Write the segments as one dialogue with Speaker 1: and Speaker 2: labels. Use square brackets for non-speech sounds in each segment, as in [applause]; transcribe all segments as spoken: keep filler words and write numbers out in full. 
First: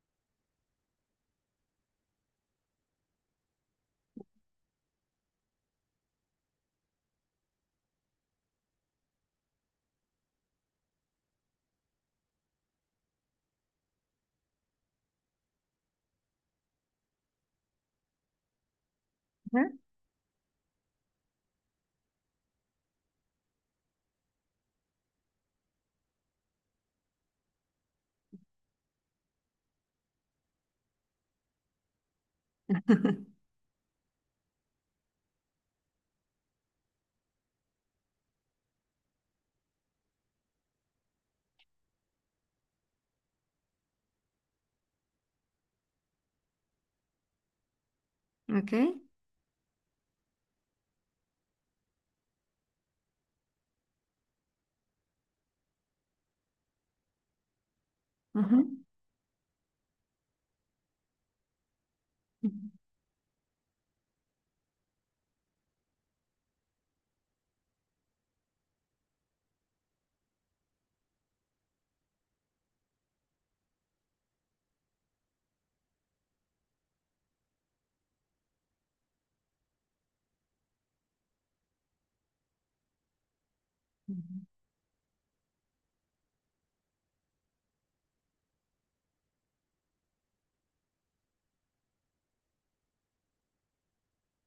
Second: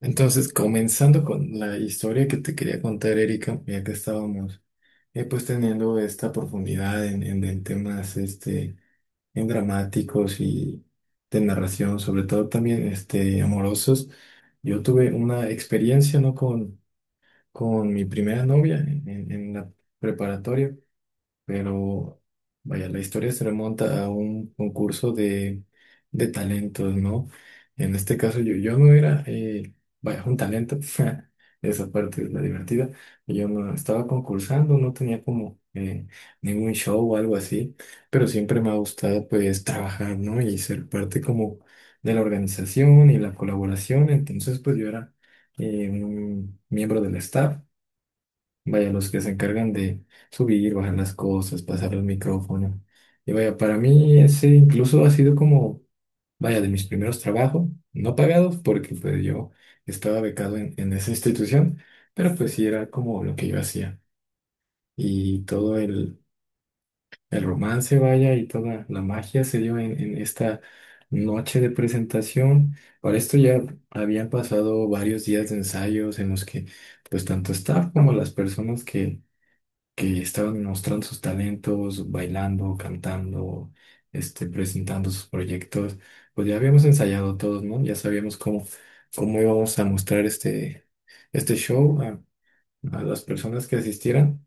Speaker 1: Entonces, comenzando con la historia que te quería contar, Erika, ya que estábamos eh, pues teniendo esta profundidad en, en- en temas este, en dramáticos y de narración, sobre todo también este, amorosos, yo tuve una experiencia, ¿no? con, con mi primera novia en, en- en la
Speaker 2: Ajá.
Speaker 1: preparatoria. Pero vaya, la historia se remonta a un concurso de, de talentos, ¿no? En este caso yo, yo no era, eh, vaya, un talento. [laughs] Esa parte es la divertida.
Speaker 2: [laughs]
Speaker 1: Yo no estaba concursando, no tenía como eh, ningún show o algo así, pero siempre me ha gustado pues trabajar, ¿no? Y ser parte como de la organización y la colaboración. Entonces pues yo era eh, un miembro del staff.
Speaker 2: Ok.
Speaker 1: Vaya, los que se encargan de subir, bajar las cosas, pasar los micrófonos. Y vaya, para mí ese incluso ha sido como, vaya, de mis primeros trabajos, no pagados,
Speaker 2: Ajá.
Speaker 1: porque pues yo estaba becado en, en esa institución, pero pues sí era como lo que yo hacía. Y todo el, el romance, vaya, y toda la magia se dio en, en esta noche de presentación. Para esto ya habían pasado varios días de ensayos en los que pues tanto staff como las personas que que estaban mostrando sus talentos, bailando, cantando,
Speaker 2: Ujú.
Speaker 1: este, presentando sus proyectos. Pues ya habíamos ensayado todos, ¿no? Ya sabíamos cómo, cómo íbamos a mostrar este, este show a, a las personas que asistieran.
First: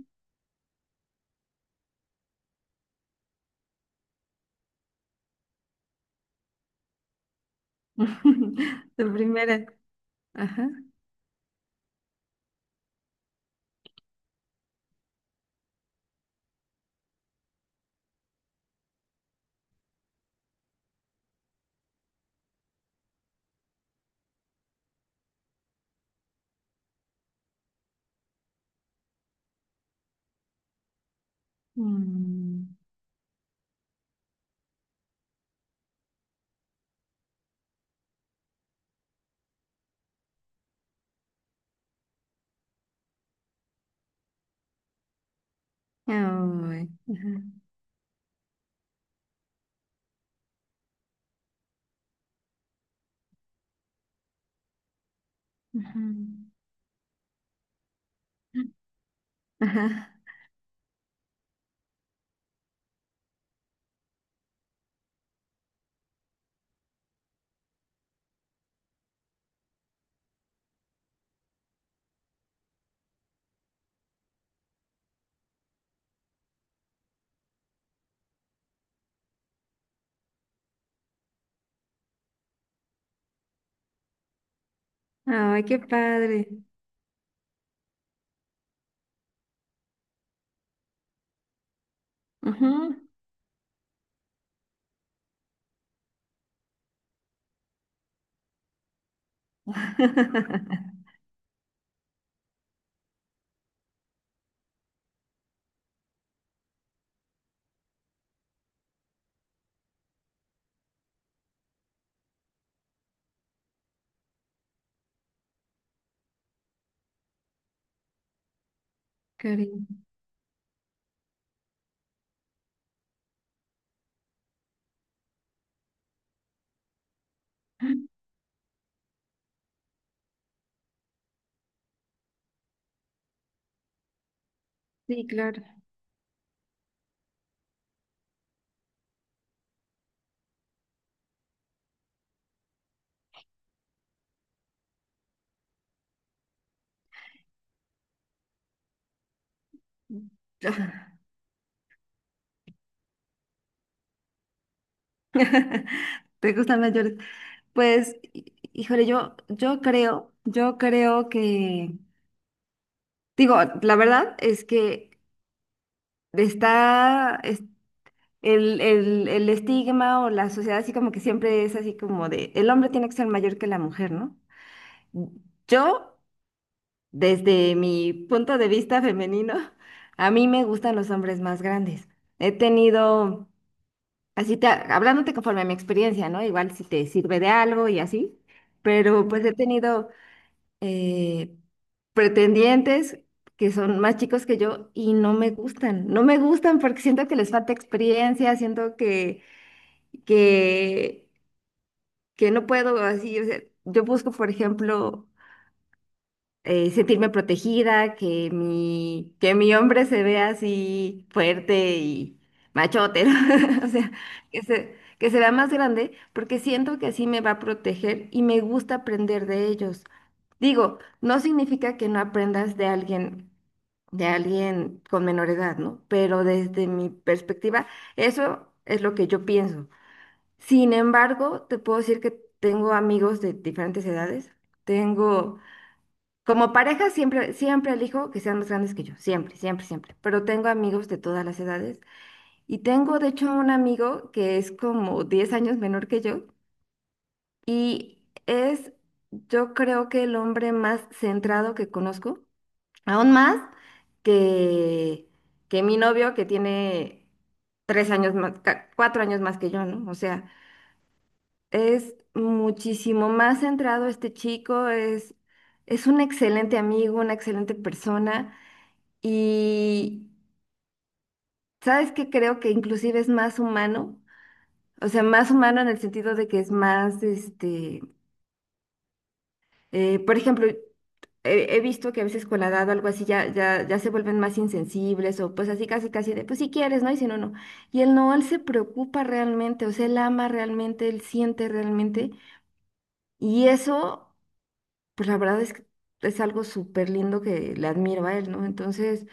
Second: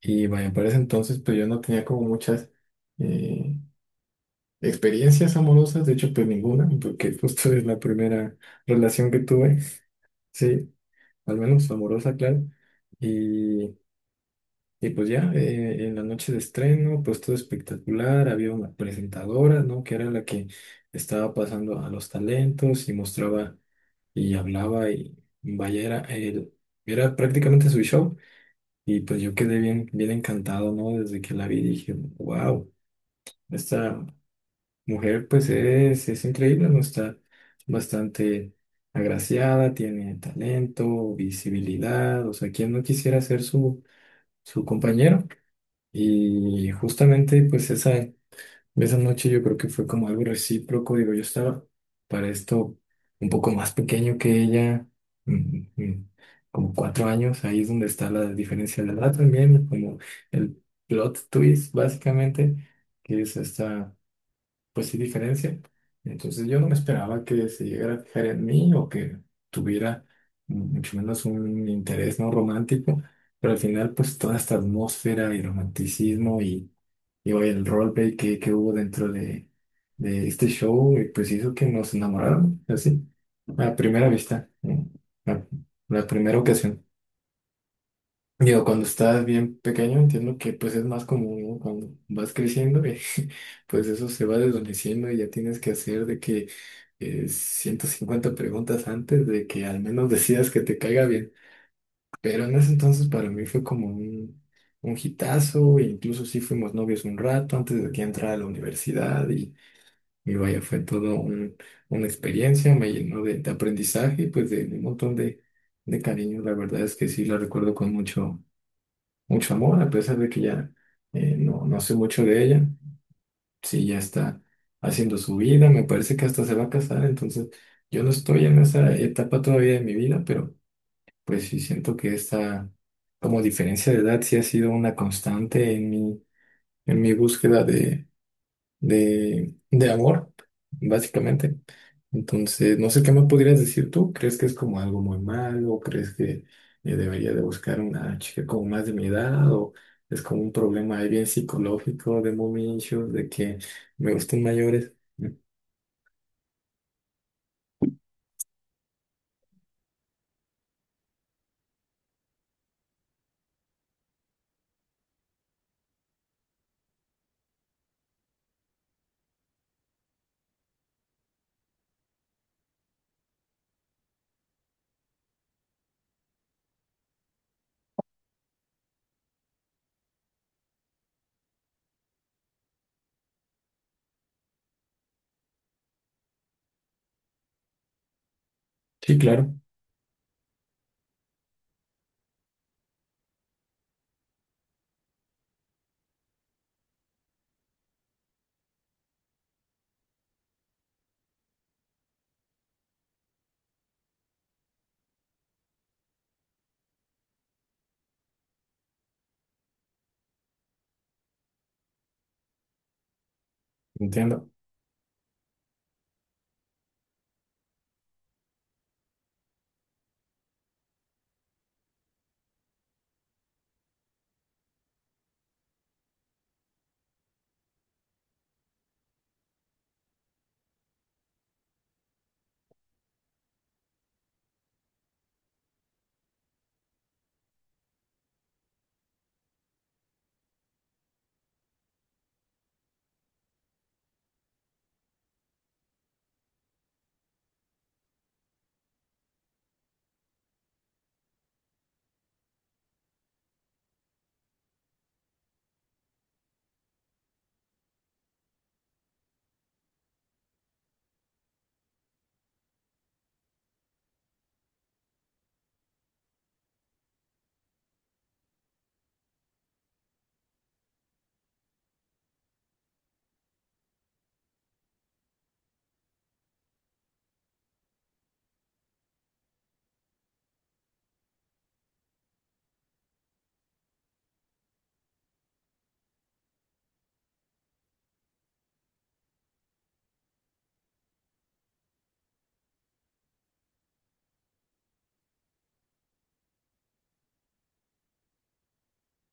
Speaker 1: Y vaya, para ese entonces, pues yo no tenía como muchas eh, experiencias amorosas. De hecho, pues ninguna, porque [laughs] justo es la primera
Speaker 2: [laughs]
Speaker 1: relación
Speaker 2: Tu
Speaker 1: que tuve,
Speaker 2: primera. Ajá.
Speaker 1: sí, al menos amorosa, claro. Y, y pues ya, eh, en la noche de estreno, pues todo espectacular. Había una presentadora, ¿no? Que era la que estaba pasando a los talentos y mostraba y hablaba y vaya, era, el- era prácticamente su show. Y pues yo quedé bien, bien encantado, ¿no? Desde que la vi dije,
Speaker 2: Mm.
Speaker 1: wow, esta mujer pues es, es increíble, ¿no? Está bastante agraciada, tiene talento, visibilidad, o sea, ¿quién no quisiera ser su, su compañero? Y
Speaker 2: Ay.
Speaker 1: justamente
Speaker 2: Ajá.
Speaker 1: pues esa, esa noche yo creo que fue como algo recíproco. Digo, yo estaba para esto un poco más pequeño que ella, mm,
Speaker 2: Ajá.
Speaker 1: mm, como cuatro años. Ahí es donde está la diferencia de edad también, como
Speaker 2: Ajá.
Speaker 1: el plot twist básicamente, que es esta, pues sí, diferencia. Entonces yo no me esperaba que se llegara a fijar en mí o que tuviera, mm, mucho menos un interés no romántico. Pero al final, pues toda esta atmósfera y romanticismo y y vaya, el roleplay que, que hubo dentro de, de este show, eh, pues hizo que nos enamoráramos, así, a primera vista, ¿no? la,
Speaker 2: Ay, qué
Speaker 1: la primera
Speaker 2: padre.
Speaker 1: ocasión. Digo, cuando estás bien pequeño, entiendo que pues es más común, ¿no? Cuando vas
Speaker 2: Ajá.
Speaker 1: creciendo, eh, [laughs] pues eso se va desvaneciendo y ya tienes que hacer de que eh, ciento cincuenta preguntas antes de que al menos [laughs] decidas que te caiga
Speaker 2: [laughs]
Speaker 1: bien. Pero en ese entonces para mí fue como un, un hitazo, e incluso sí fuimos novios un rato antes de que entrara a la universidad y, y vaya, fue todo un- una experiencia. Me llenó de, de aprendizaje y pues de, de un montón de, de cariño. La verdad es que sí la recuerdo con mucho, mucho amor, a
Speaker 2: Cariño.
Speaker 1: pesar de que ya eh, no, no sé mucho de ella. Sí, ya está haciendo su vida, me parece que hasta se va a casar. Entonces yo no estoy en esa etapa todavía de mi vida, pero… Pues sí, siento que esta como diferencia de edad sí ha sido una
Speaker 2: Sí, claro.
Speaker 1: constante en mi, en mi búsqueda de, de, de amor, básicamente. Entonces, no sé qué me podrías decir tú. ¿Crees que es como algo muy malo? ¿Crees que eh, debería de buscar una chica como más de mi edad? ¿O es como un problema ahí
Speaker 2: Ah,
Speaker 1: bien psicológico de mommy issues, de que me gustan mayores? Mm,
Speaker 2: ¿te gustan las llores? Pues, hí- híjole, yo, yo creo, yo creo que, digo, la verdad es que está, el, el, el estigma o la sociedad así como que siempre es así como de, el hombre tiene que ser mayor que la mujer, ¿no? Yo, desde mi punto de vista femenino, [laughs] a mí me gustan los hombres más grandes. He tenido, así te, hablándote conforme a mi experiencia, ¿no? Igual si te sirve de algo y así,
Speaker 1: Sí,
Speaker 2: pero pues he
Speaker 1: claro,
Speaker 2: tenido eh, pretendientes que son más chicos que yo y no me gustan. No me gustan porque siento que les falta experiencia, siento que que, que no puedo así, o sea, yo busco, por ejemplo, eh, sentirme protegida, que mi, que mi hombre se vea así fuerte y machote, ¿no? [laughs] O sea,
Speaker 1: entiendo.
Speaker 2: que se, que se vea más grande, porque siento que así me va a proteger y me gusta aprender de ellos. Digo, no significa que no aprendas de alguien, de alguien con menor edad, ¿no? Pero desde mi perspectiva, eso es lo que yo pienso. Sin embargo, te puedo decir que tengo amigos de diferentes edades. Tengo, como pareja, siempre, siempre elijo que sean más grandes que yo, siempre, siempre, siempre. Pero tengo amigos de todas las edades. Y tengo, de hecho, un amigo que es como diez años menor que yo y es, yo creo que el hombre más centrado que conozco, aún más que, que mi novio que tiene tres años más, ca- cuatro años más que yo, ¿no? O sea... Es muchísimo más centrado este chico, es, es un excelente amigo, una excelente persona y sabes que creo que inclusive es más humano, o sea, más humano en el sentido de que es más, este, eh, por ejemplo, he, he visto que a veces con la edad o algo así ya, ya, ya se vuelven más insensibles o pues así casi casi de, pues si quieres, ¿no? Y si no, no. Y él no, él se preocupa realmente, o sea, él ama realmente, él siente realmente y eso... pues la verdad es que es algo súper lindo que le admiro a él, ¿no? Entonces,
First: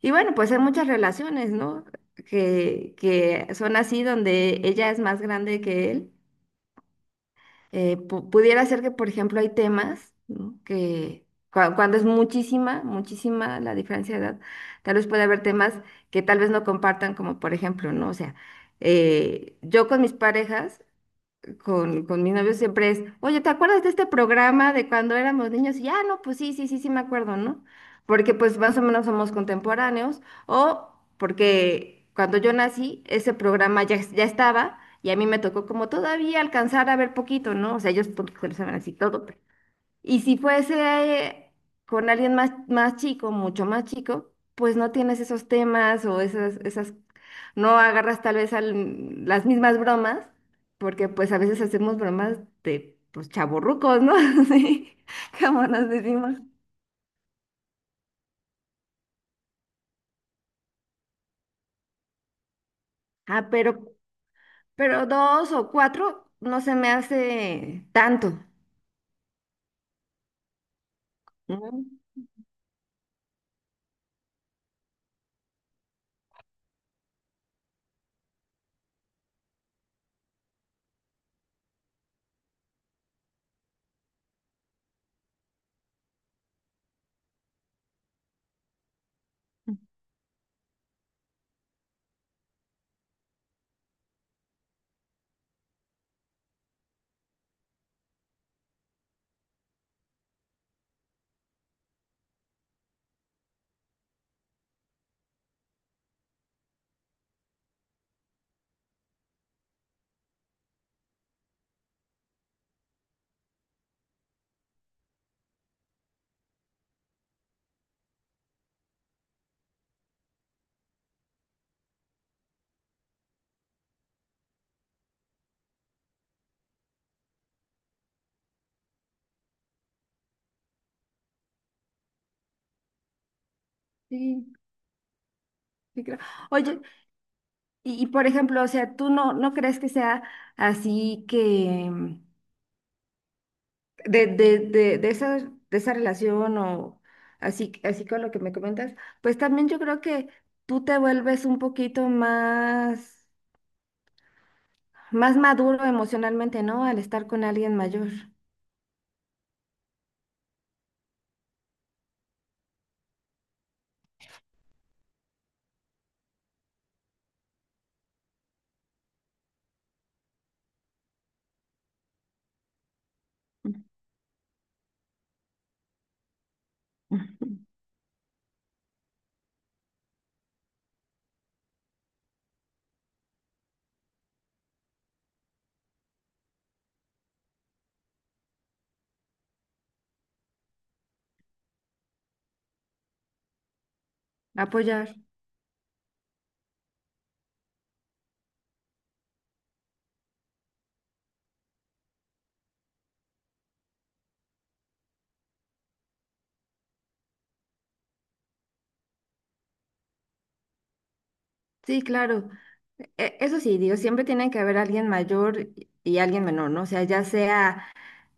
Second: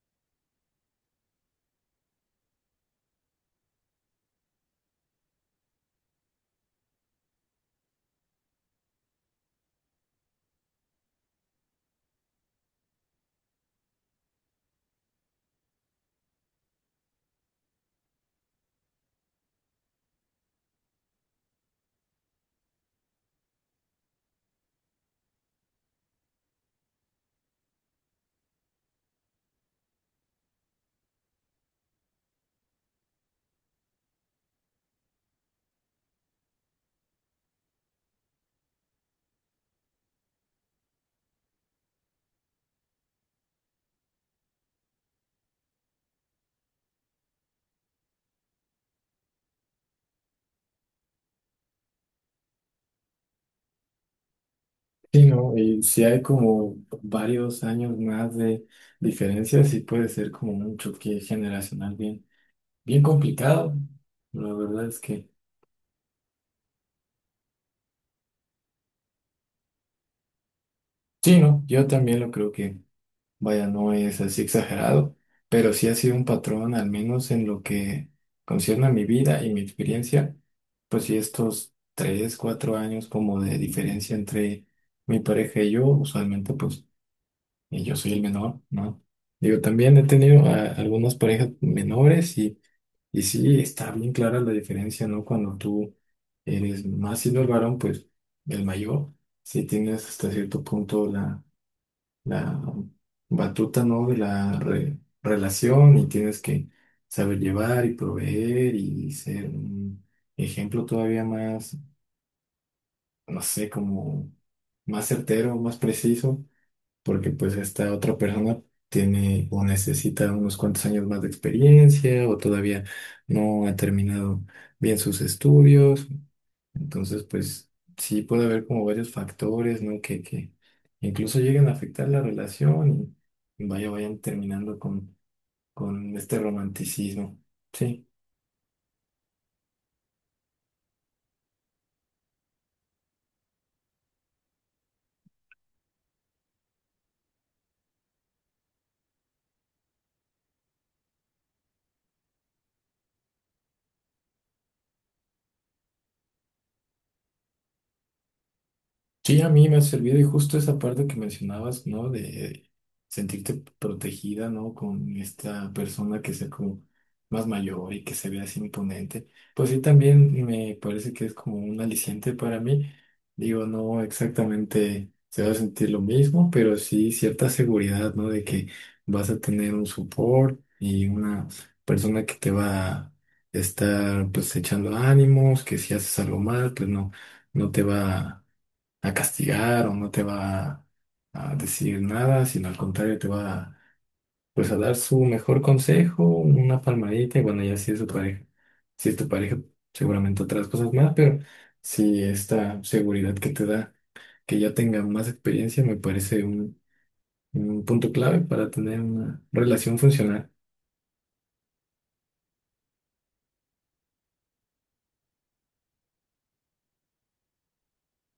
Speaker 2: y bueno, pues hay muchas relaciones, ¿no? Que, que son así donde ella es más grande que él. Eh, pu- pudiera ser que, por ejemplo, hay temas, ¿no? Que cua- cuando es muchísima, muchísima la diferencia de edad, tal vez puede haber temas que tal vez no compartan, como por ejemplo, ¿no? O sea, eh, yo con mis parejas con, con mi novio siempre es, oye, ¿te acuerdas de este programa de cuando éramos niños? Y ya, no, pues sí, sí, sí, sí me acuerdo, ¿no? Porque pues más o menos somos contemporáneos, o porque cuando yo nací, ese programa ya, es- ya estaba, y a mí me tocó como todavía alcanzar a ver poquito, ¿no? O sea, ellos pues, lo saben así todo, y si fuese con alguien más, más chico, mucho más chico, pues no tienes esos temas o esas, esas, no agarras tal vez al- las mismas bromas, porque pues a veces hacemos bromas de pues chavorrucos, ¿no? [laughs] Sí,
Speaker 1: Sí, ¿no?
Speaker 2: como
Speaker 1: Y
Speaker 2: nos
Speaker 1: si hay
Speaker 2: decimos.
Speaker 1: como varios años más de diferencia, sí puede ser como un choque generacional bien, bien
Speaker 2: Ah,
Speaker 1: complicado.
Speaker 2: pero,
Speaker 1: La verdad es
Speaker 2: pero
Speaker 1: que
Speaker 2: dos o cuatro no se me hace tanto.
Speaker 1: sí, ¿no?
Speaker 2: ¿No?
Speaker 1: Yo también lo creo que, vaya, no es así exagerado, pero sí ha sido un patrón, al menos en lo que concierne a mi vida y mi experiencia. Pues sí estos tres, cuatro años como de diferencia entre mi pareja y yo, usualmente pues y yo soy el menor, ¿no? Digo, también he tenido a- algunas parejas menores y, y sí, está bien clara la diferencia, ¿no? Cuando tú eres más siendo el varón, pues el mayor, sí tienes hasta cierto punto la, la batuta, ¿no? De la re- relación. Y tienes que saber llevar y proveer y ser un ejemplo todavía más, no sé, como más certero, más preciso, porque pues esta otra persona tiene o necesita unos cuantos años más de experiencia o todavía no ha terminado bien sus estudios. Entonces, pues sí puede haber como varios factores, ¿no? Que, que incluso lleguen a afectar la relación y vaya, vayan
Speaker 2: Sí,
Speaker 1: terminando con,
Speaker 2: sí
Speaker 1: con
Speaker 2: creo.
Speaker 1: este
Speaker 2: Oye,
Speaker 1: romanticismo.
Speaker 2: y,
Speaker 1: Sí.
Speaker 2: y por ejemplo, o sea, ¿tú no, no crees que sea así que de, de, de, de esa, de esa relación o así, así con lo que me comentas, pues también yo creo que tú te vuelves un poquito más, más maduro emocionalmente, ¿no? Al estar con alguien mayor.
Speaker 1: Sí, a mí me ha servido, y justo esa parte que mencionabas, ¿no? De sentirte protegida, ¿no? Con esta persona que sea como más mayor y que se vea así imponente. Pues sí, también me parece que es como un aliciente para mí. Digo, no exactamente se va a sentir lo mismo, pero sí cierta
Speaker 2: Mm.
Speaker 1: seguridad, ¿no? De que vas a tener un support y una persona que te va a estar pues echando ánimos, que si haces algo mal, pues no, no te va a a castigar o no te va a decir nada, sino al contrario, te va pues a dar
Speaker 2: Apoyar.
Speaker 1: su mejor consejo, una palmadita y bueno, ya si es tu pareja. Si es tu pareja, seguramente otras cosas más, pero si esta seguridad que te da, que ya tenga más experiencia, me parece un, un punto clave para tener una relación funcional.
Speaker 2: Sí, claro. E- Eso sí, digo, siempre tiene que haber alguien mayor y y alguien menor, ¿no? O sea, ya sea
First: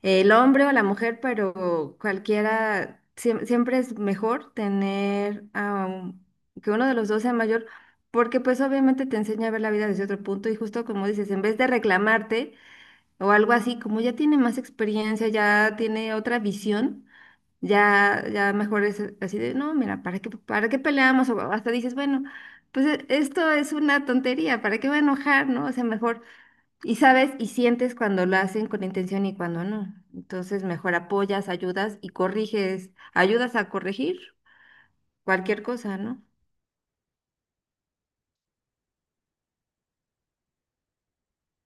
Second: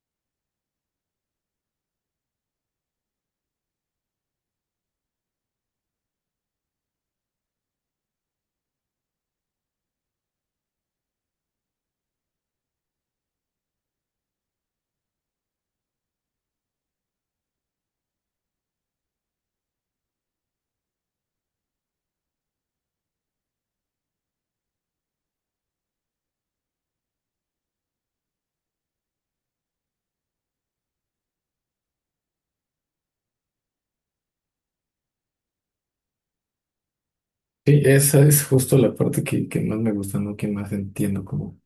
Speaker 2: el hombre o la mujer, pero cualquiera, siem- siempre es mejor tener a un- que uno de los dos sea mayor, porque pues obviamente te enseña a ver la vida desde otro punto y justo como dices, en vez de reclamarte o algo así, como ya tiene más experiencia, ya tiene otra visión, ya, ya mejor es así de, no, mira, ¿para qué, ¿para qué peleamos? O hasta dices, bueno, pues e- esto es una tontería, ¿para qué voy a enojar, no? O sea, mejor y sabes, y sientes cuando lo hacen con intención y cuando no. Entonces, mejor apoyas, ayudas y corriges, ayudas a corregir cualquier cosa, ¿no?
Speaker 1: Sí, esa es justo la parte que, que más me gusta, ¿no? Que más entiendo como,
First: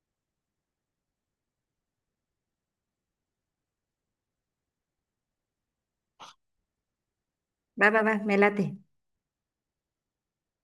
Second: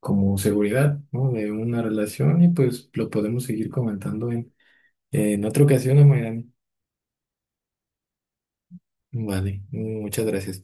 Speaker 1: como seguridad, ¿no? De una relación. Y pues lo podemos seguir comentando en otra ocasión, Amairani.
Speaker 2: Va, va, va, me late.
Speaker 1: Vale, muchas gracias.